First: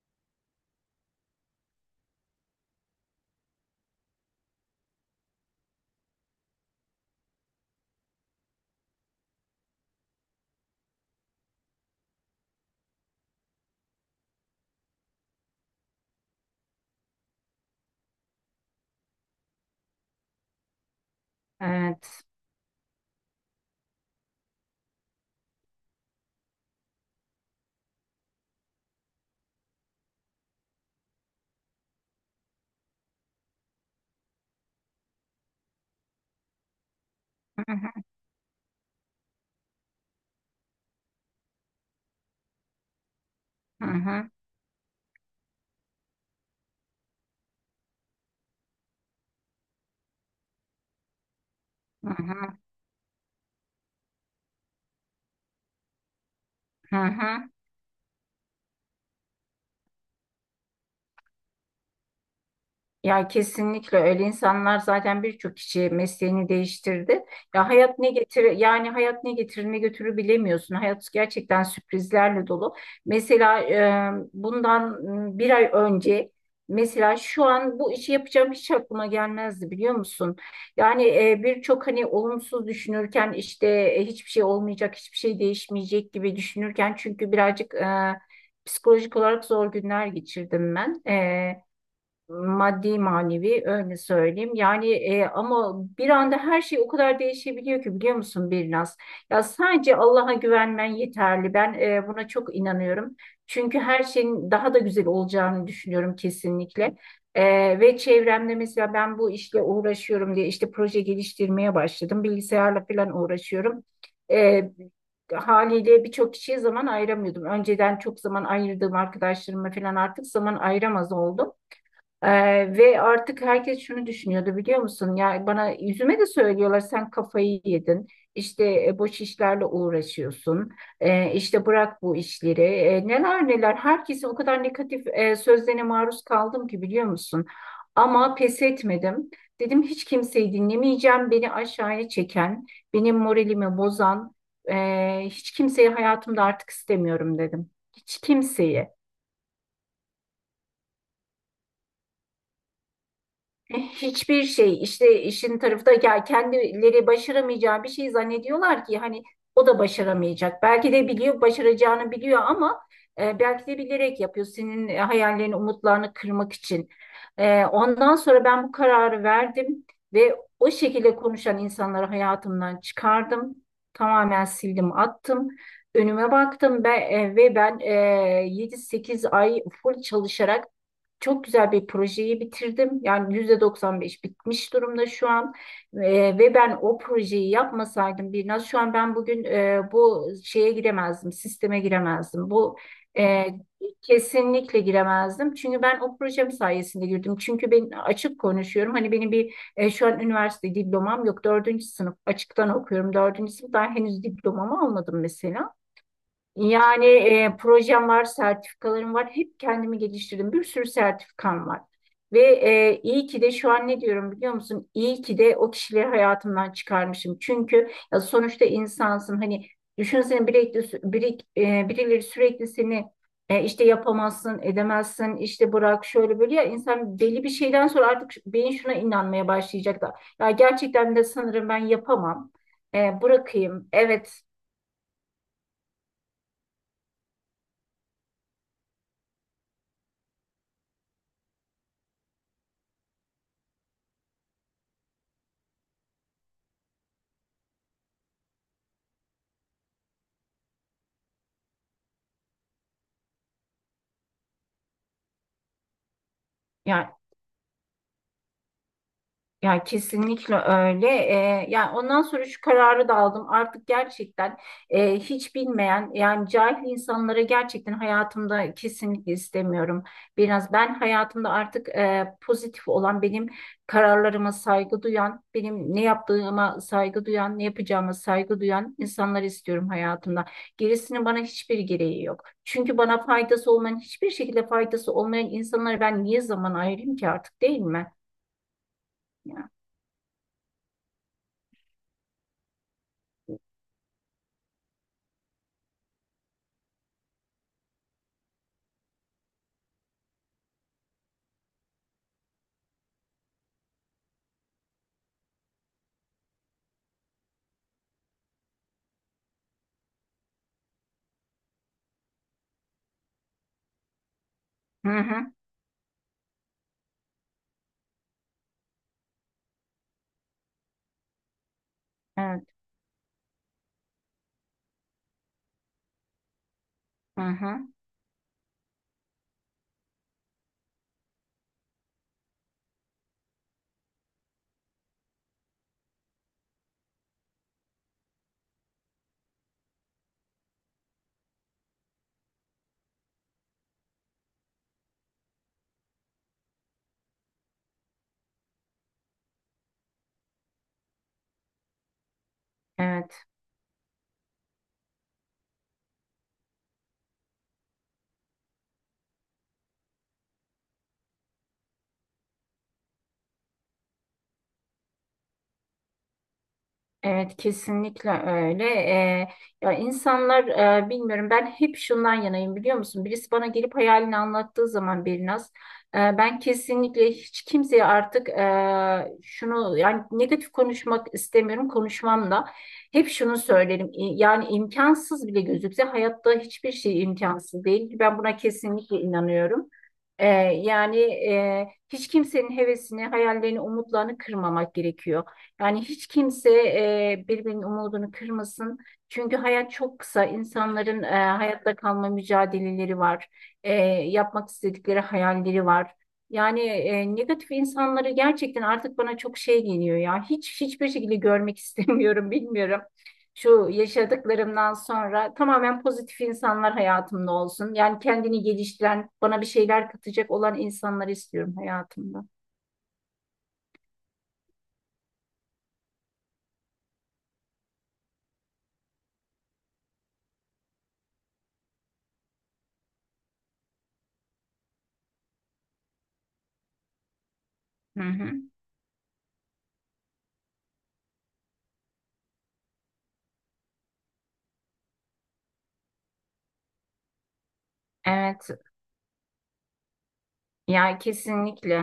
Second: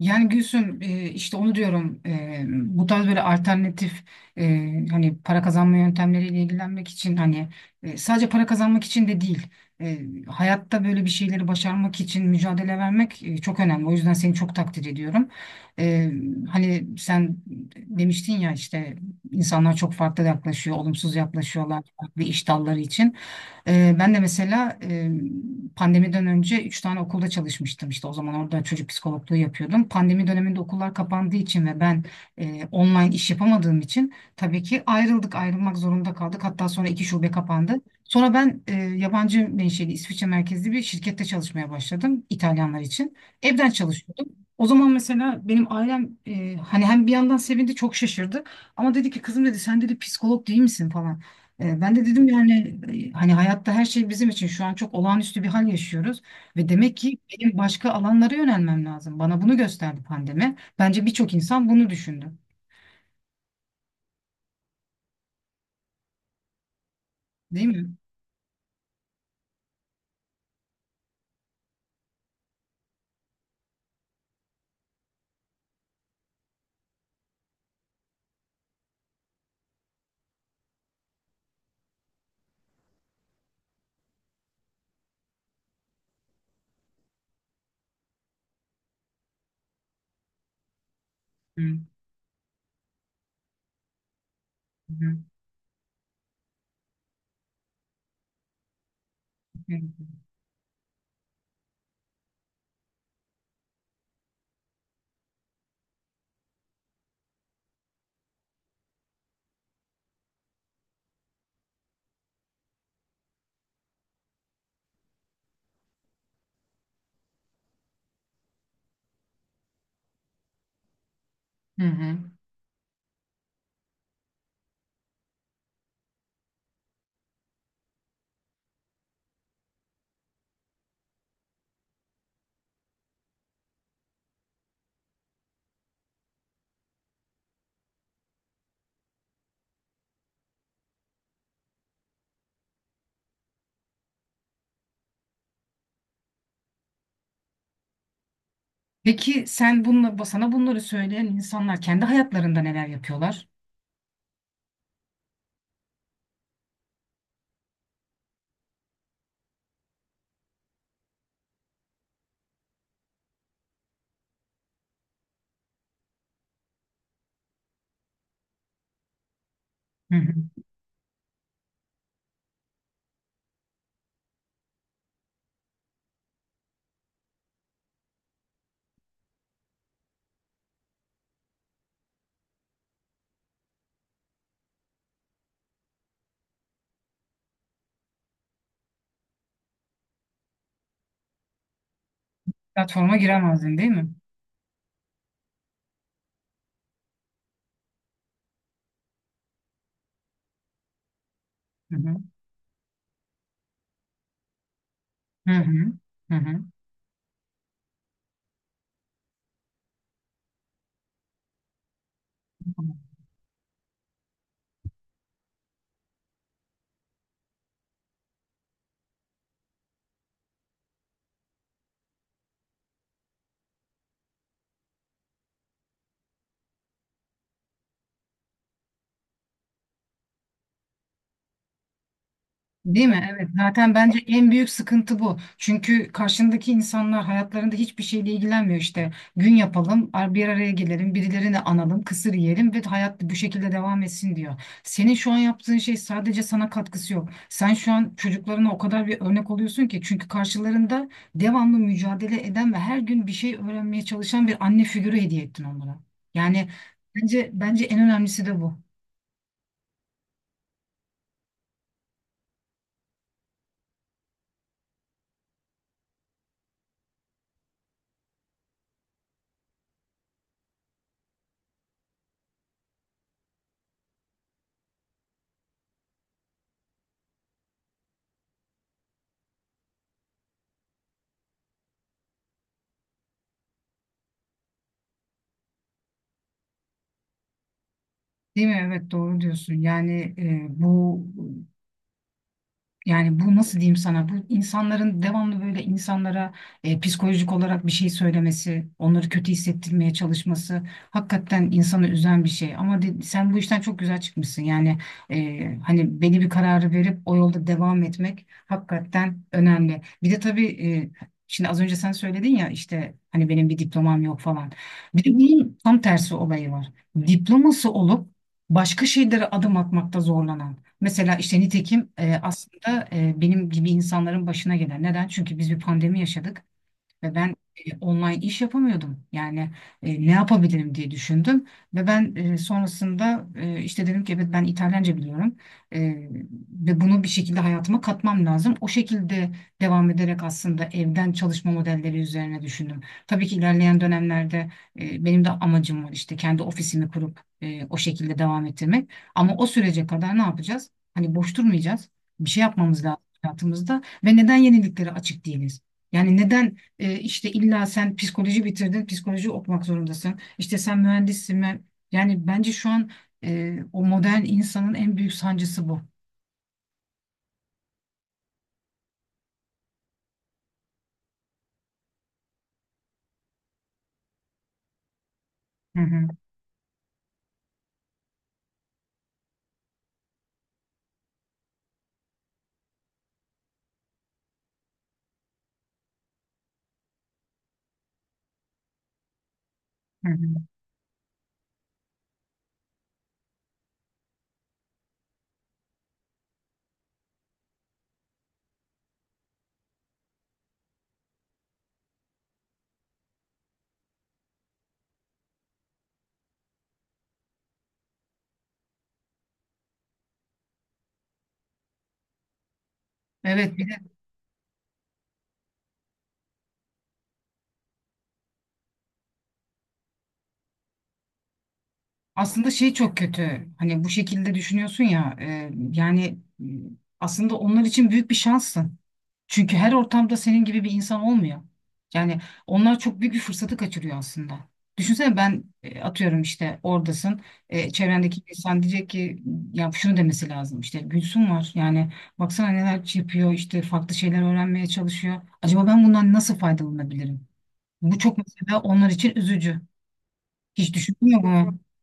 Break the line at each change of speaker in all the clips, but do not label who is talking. Yani Gülsüm işte onu diyorum bu tarz böyle alternatif e, hani para kazanma yöntemleriyle ilgilenmek için hani sadece para kazanmak için de değil e, hayatta böyle bir şeyleri başarmak için mücadele vermek çok önemli. O yüzden seni çok takdir ediyorum. E, hani sen demiştin ya işte insanlar çok farklı yaklaşıyor, olumsuz yaklaşıyorlar farklı
Evet.
iş dalları için. Ben de mesela pandemiden önce üç tane okulda çalışmıştım. İşte o zaman orada çocuk psikologluğu yapıyordum. Pandemi döneminde okullar kapandığı için ve ben online iş yapamadığım için tabii ki ayrıldık, ayrılmak zorunda kaldık. Hatta sonra iki şube
Hı
kapandı.
hı
Sonra ben yabancı menşeli İsviçre merkezli bir şirkette çalışmaya başladım İtalyanlar için. Evden
hı
çalışıyordum.
hı
O zaman mesela benim ailem hani hem bir yandan sevindi çok şaşırdı ama dedi ki kızım dedi sen dedi psikolog değil misin falan. Ben de
hı
dedim
hı.
yani hani hayatta her şey bizim için şu an çok olağanüstü bir hal yaşıyoruz ve demek
hı.
ki
hı.
benim başka alanlara yönelmem lazım. Bana bunu gösterdi pandemi. Bence birçok insan bunu düşündü.
Ya kesinlikle öyle, insanlar zaten birçok kişi mesleğini değiştirdi.
Değil
Ya
mi?
hayat ne getir yani hayat ne getirir ne götürür bilemiyorsun. Hayat gerçekten sürprizlerle dolu. Mesela bundan bir ay önce mesela şu an bu işi yapacağım hiç aklıma gelmezdi, biliyor musun? Yani birçok hani olumsuz düşünürken, işte hiçbir şey olmayacak, hiçbir şey değişmeyecek gibi düşünürken, çünkü birazcık psikolojik olarak zor günler geçirdim ben.
Hı hı.
Maddi manevi öyle söyleyeyim. Yani ama bir anda her şey o kadar değişebiliyor ki, biliyor musun Birnaz? Ya sadece Allah'a güvenmen yeterli. Ben buna çok inanıyorum. Çünkü her şeyin daha da güzel olacağını düşünüyorum kesinlikle. E, Ve çevremde mesela ben bu işle uğraşıyorum diye işte proje geliştirmeye başladım. Bilgisayarla falan uğraşıyorum. E, Haliyle birçok kişiye zaman ayıramıyordum. Önceden çok zaman ayırdığım arkadaşlarıma falan artık zaman ayıramaz oldum.
Hı hı. Hı.
Ee, Ve artık herkes şunu düşünüyordu, biliyor musun? Ya bana, yüzüme de söylüyorlar, sen kafayı yedin. İşte boş işlerle uğraşıyorsun. İşte bırak bu işleri. Neler neler, herkese o kadar negatif sözlerine maruz kaldım ki, biliyor musun? Ama pes etmedim. Dedim, hiç kimseyi dinlemeyeceğim. Beni aşağıya çeken, benim moralimi bozan e, hiç kimseyi hayatımda artık istemiyorum dedim. Hiç kimseyi.
Peki sen bunla, sana bunları söyleyen insanlar kendi hayatlarında neler yapıyorlar?
Hiçbir şey, işte işin tarafı da, ya kendileri başaramayacağı bir şey zannediyorlar ki hani o da başaramayacak. Belki de biliyor, başaracağını biliyor ama belki de bilerek yapıyor, senin hayallerini, umutlarını kırmak için. Ondan sonra ben bu kararı verdim
Hı hı.
ve o şekilde konuşan insanları hayatımdan çıkardım. Tamamen sildim attım. Önüme baktım ben, 7-8 ay full çalışarak çok güzel bir projeyi bitirdim. Yani %95 bitmiş durumda şu an. Ve ben o projeyi yapmasaydım, biraz şu an ben bugün bu şeye giremezdim, sisteme giremezdim.
Platforma
E,
giremezdin değil mi?
Kesinlikle giremezdim. Çünkü ben o projem sayesinde girdim. Çünkü ben açık konuşuyorum. Hani benim bir şu an üniversite diplomam yok. Dördüncü
Hı
sınıf
hı.
açıktan okuyorum. Dördüncü sınıf, daha henüz diplomamı almadım
Hı
mesela.
hı. Hı
Yani projem var, sertifikalarım var. Hep kendimi geliştirdim. Bir sürü sertifikam var. Ve
hı.
iyi ki de şu an ne diyorum, biliyor musun? İyi ki de o kişileri hayatımdan çıkarmışım. Çünkü ya sonuçta insansın. Hani düşünsene, birileri sürekli seni işte yapamazsın, edemezsin, işte bırak şöyle böyle, ya insan belli bir şeyden sonra artık beyin şuna inanmaya başlayacak da. Ya gerçekten de sanırım ben yapamam.
Değil mi? Evet.
Bırakayım.
Zaten bence
Evet.
en büyük sıkıntı bu. Çünkü karşındaki insanlar hayatlarında hiçbir şeyle ilgilenmiyor işte. Gün yapalım, bir araya gelelim, birilerini analım, kısır yiyelim ve hayat bu şekilde devam etsin diyor. Senin şu an yaptığın şey sadece sana katkısı yok. Sen şu an çocuklarına o kadar bir örnek oluyorsun ki çünkü karşılarında devamlı mücadele eden ve her gün bir şey öğrenmeye çalışan bir anne figürü hediye ettin onlara. Yani
Yani
bence en önemlisi de bu.
Ya kesinlikle öyle. Yani ondan sonra şu kararı da aldım. Artık gerçekten hiç bilmeyen yani cahil insanlara gerçekten hayatımda kesinlikle istemiyorum. Biraz ben hayatımda artık pozitif olan, benim kararlarıma saygı duyan, benim ne yaptığıma saygı duyan, ne yapacağıma saygı duyan insanları istiyorum hayatımda. Gerisinin bana hiçbir gereği yok. Çünkü bana faydası olmayan, hiçbir şekilde faydası olmayan insanlara ben niye zaman ayırayım ki artık, değil mi?
Değil mi? Evet, doğru
Ya.
diyorsun. Yani e, bu bu nasıl diyeyim sana? Bu insanların devamlı böyle insanlara psikolojik olarak bir şey söylemesi, onları kötü hissettirmeye çalışması hakikaten insanı üzen bir şey. Ama sen bu işten çok güzel çıkmışsın. Yani hani belli bir kararı verip o yolda devam etmek hakikaten önemli. Bir de tabii şimdi az önce sen söyledin ya işte hani benim bir diplomam yok falan.
Hı
Bir de
hı.
bunun tam tersi olayı var. Diploması olup başka şeylere adım atmakta zorlanan. Mesela işte nitekim
Evet.
aslında benim gibi insanların başına gelen. Neden? Çünkü biz bir pandemi yaşadık. Ve
Hı
ben
hı.
online iş yapamıyordum. Yani ne yapabilirim diye düşündüm. Ve ben sonrasında işte dedim ki evet ben İtalyanca biliyorum. E, ve bunu bir şekilde hayatıma katmam lazım. O şekilde devam ederek aslında evden çalışma modelleri üzerine düşündüm. Tabii ki ilerleyen dönemlerde benim de amacım var işte kendi ofisimi kurup o şekilde devam ettirmek. Ama o sürece kadar ne yapacağız? Hani boş durmayacağız. Bir şey yapmamız lazım
Evet.
hayatımızda ve neden yeniliklere açık değiliz? Yani neden işte illa sen psikoloji bitirdin, psikoloji okumak zorundasın. İşte sen mühendissin. Yani bence şu an o modern insanın en büyük sancısı bu.
Evet, kesinlikle öyle. Ya insanlar bilmiyorum, ben hep şundan yanayım, biliyor musun? Birisi bana gelip hayalini anlattığı zaman Birnaz,
Hı hı,
ben kesinlikle hiç kimseye artık şunu, yani negatif konuşmak istemiyorum konuşmamla, hep şunu söylerim. Yani imkansız bile gözükse, hayatta hiçbir şey imkansız değil. Ben buna kesinlikle inanıyorum.
hı
Ee,
hı.
Yani hiç kimsenin hevesini, hayallerini, umutlarını kırmamak gerekiyor. Yani hiç kimse birbirinin umudunu kırmasın. Çünkü hayat çok kısa. İnsanların hayatta kalma mücadeleleri var. E, Yapmak istedikleri hayalleri var. Yani negatif insanları gerçekten artık bana çok şey geliyor ya. Hiçbir şekilde görmek istemiyorum, bilmiyorum.
Evet, bir
Şu
de
yaşadıklarımdan sonra tamamen pozitif insanlar hayatımda olsun. Yani kendini geliştiren, bana bir şeyler katacak olan insanlar istiyorum hayatımda.
aslında şey çok kötü. Hani bu şekilde düşünüyorsun ya yani aslında onlar için büyük bir şanssın. Çünkü her ortamda senin gibi bir insan olmuyor. Yani onlar çok büyük bir fırsatı kaçırıyor aslında. Düşünsene ben atıyorum işte oradasın. E,
Hı
çevrendeki
hı.
insan diyecek ki ya şunu demesi lazım. İşte Gülsüm var. Yani baksana neler yapıyor. İşte farklı şeyler öğrenmeye çalışıyor. Acaba ben bundan nasıl faydalanabilirim? Bu çok
Evet.
mesela onlar için üzücü. Hiç
Yani
düşündün mü bunu?
kesinlikle.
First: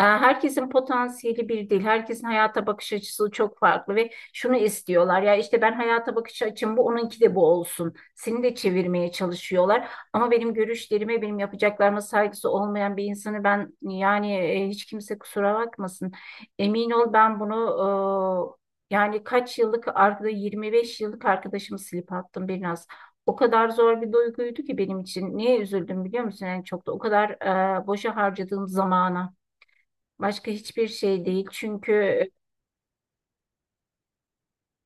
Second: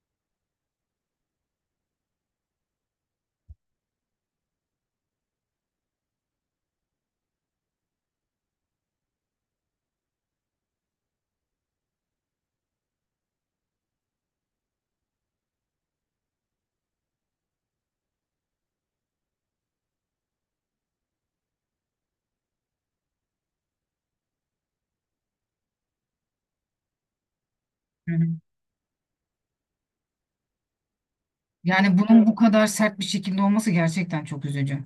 Herkesin potansiyeli bir değil. Herkesin hayata bakış açısı çok farklı ve şunu istiyorlar. Ya işte, ben hayata bakış açım bu, onunki de bu olsun. Seni de çevirmeye çalışıyorlar. Ama benim görüşlerime, benim yapacaklarıma saygısı olmayan bir insanı ben, yani hiç kimse kusura bakmasın. Emin ol, ben bunu yani kaç yıllık arkada 25 yıllık arkadaşımı silip attım biraz. O kadar zor bir duyguydu ki benim için. Niye üzüldüm, biliyor musun? En çok da o kadar
Hı
boşa
hı.
harcadığım zamana. Başka hiçbir şey değil. Çünkü
Yani bunun bu kadar sert bir şekilde olması gerçekten çok üzücü.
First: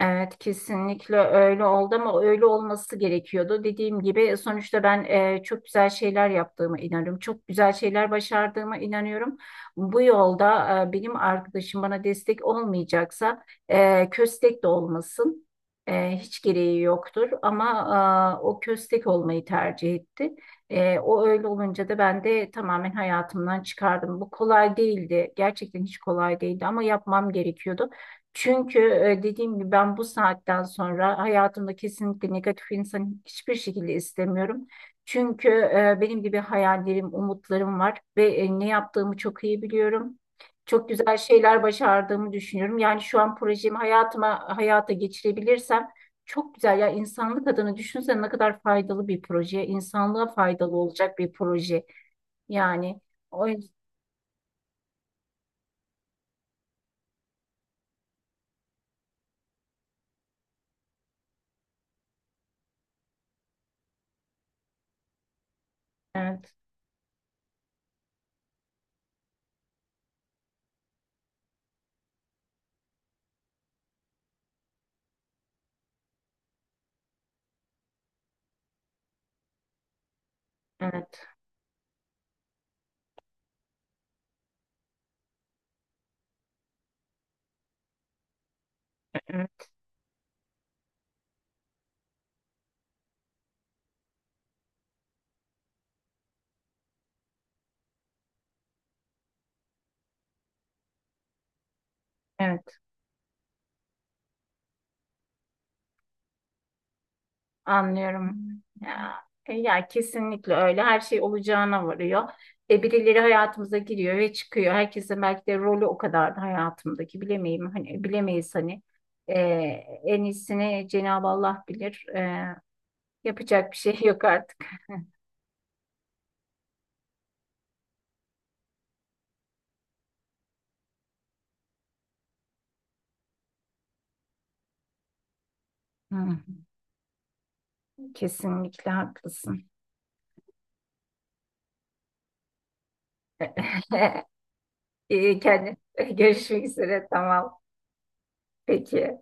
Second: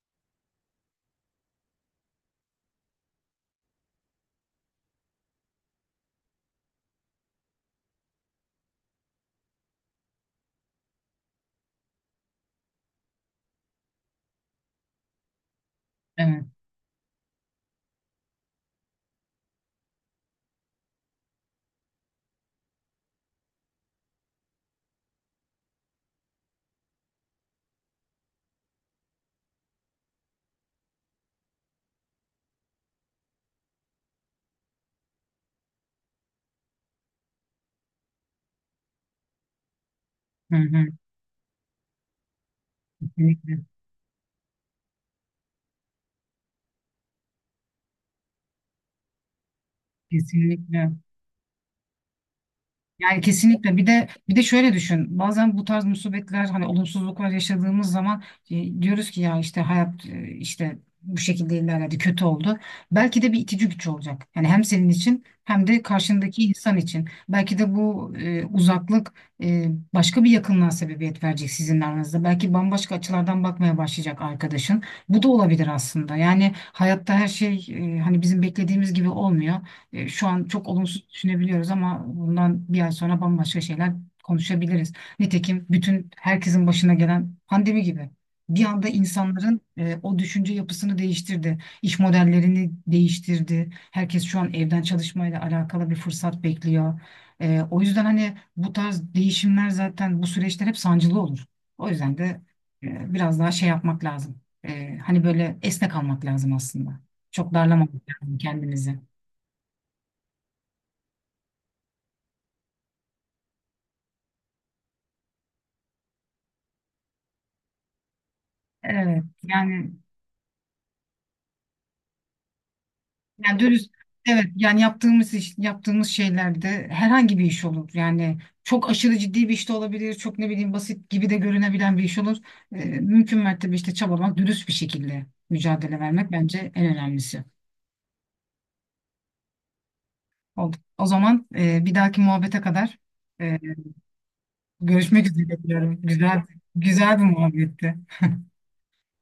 evet, kesinlikle öyle oldu ama öyle olması gerekiyordu. Dediğim gibi, sonuçta ben çok güzel şeyler yaptığıma inanıyorum. Çok güzel şeyler başardığıma inanıyorum. Bu yolda benim arkadaşım bana destek olmayacaksa köstek de olmasın. Hiç
Evet.
gereği yoktur ama o köstek olmayı tercih etti. O öyle olunca da ben de tamamen hayatımdan çıkardım. Bu kolay değildi. Gerçekten hiç kolay değildi ama yapmam gerekiyordu. Çünkü dediğim gibi, ben bu saatten sonra hayatımda kesinlikle negatif insanı hiçbir şekilde istemiyorum. Çünkü benim gibi hayallerim, umutlarım var ve ne yaptığımı çok iyi biliyorum.
Hı hı.
Çok güzel şeyler başardığımı düşünüyorum. Yani şu an
Kesinlikle.
projemi hayata geçirebilirsem çok güzel. Ya insanlık adına düşünsene, ne kadar faydalı bir proje, insanlığa faydalı
Kesinlikle.
olacak bir proje. Yani
Yani
o yüzden
kesinlikle bir de şöyle düşün, bazen bu tarz musibetler hani olumsuzluklar yaşadığımız zaman diyoruz ki ya işte hayat işte bu şekilde ilerledi kötü oldu. Belki de bir itici güç olacak. Yani hem senin için hem de karşındaki
evet,
insan için. Belki de bu uzaklık e, başka bir yakınlığa sebebiyet verecek sizin aranızda. Belki bambaşka açılardan bakmaya başlayacak arkadaşın. Bu da olabilir aslında. Yani hayatta her şey hani bizim beklediğimiz gibi olmuyor. Şu an çok olumsuz
evet,
düşünebiliyoruz ama bundan bir ay sonra bambaşka şeyler konuşabiliriz. Nitekim bütün herkesin başına gelen pandemi gibi. Bir anda insanların
evet,
o düşünce yapısını değiştirdi. İş modellerini değiştirdi. Herkes şu an evden çalışmayla alakalı bir fırsat bekliyor. O yüzden hani bu tarz değişimler zaten bu süreçler hep sancılı olur. O yüzden de
evet.
biraz daha şey yapmak lazım. Hani böyle esnek almak lazım aslında. Çok darlamamak
Anlıyorum.
lazım kendimizi.
Ya, ya kesinlikle öyle. Her şey olacağına varıyor. Birileri hayatımıza giriyor ve çıkıyor. Herkesin belki de rolü o kadardı hayatımdaki. Bilemeyim hani, bilemeyiz hani.
Evet
E,
yani
En iyisini Cenab-ı Allah bilir.
yani
Yapacak bir
dürüst
şey yok
evet
artık.
yani yaptığımız iş, yaptığımız şeylerde herhangi bir iş olur. Yani çok aşırı ciddi bir iş de olabilir. Çok ne bileyim basit gibi de görünebilen bir iş olur. Mümkün mertebe işte çabalamak, dürüst bir şekilde mücadele vermek
Hı,
bence en önemlisi.
kesinlikle haklısın.
Oldu. O zaman bir dahaki muhabbete kadar e, görüşmek üzere
Kendi
diyorum. Güzel
görüşmek üzere.
güzel bir
Tamam.
muhabbetti.
Peki.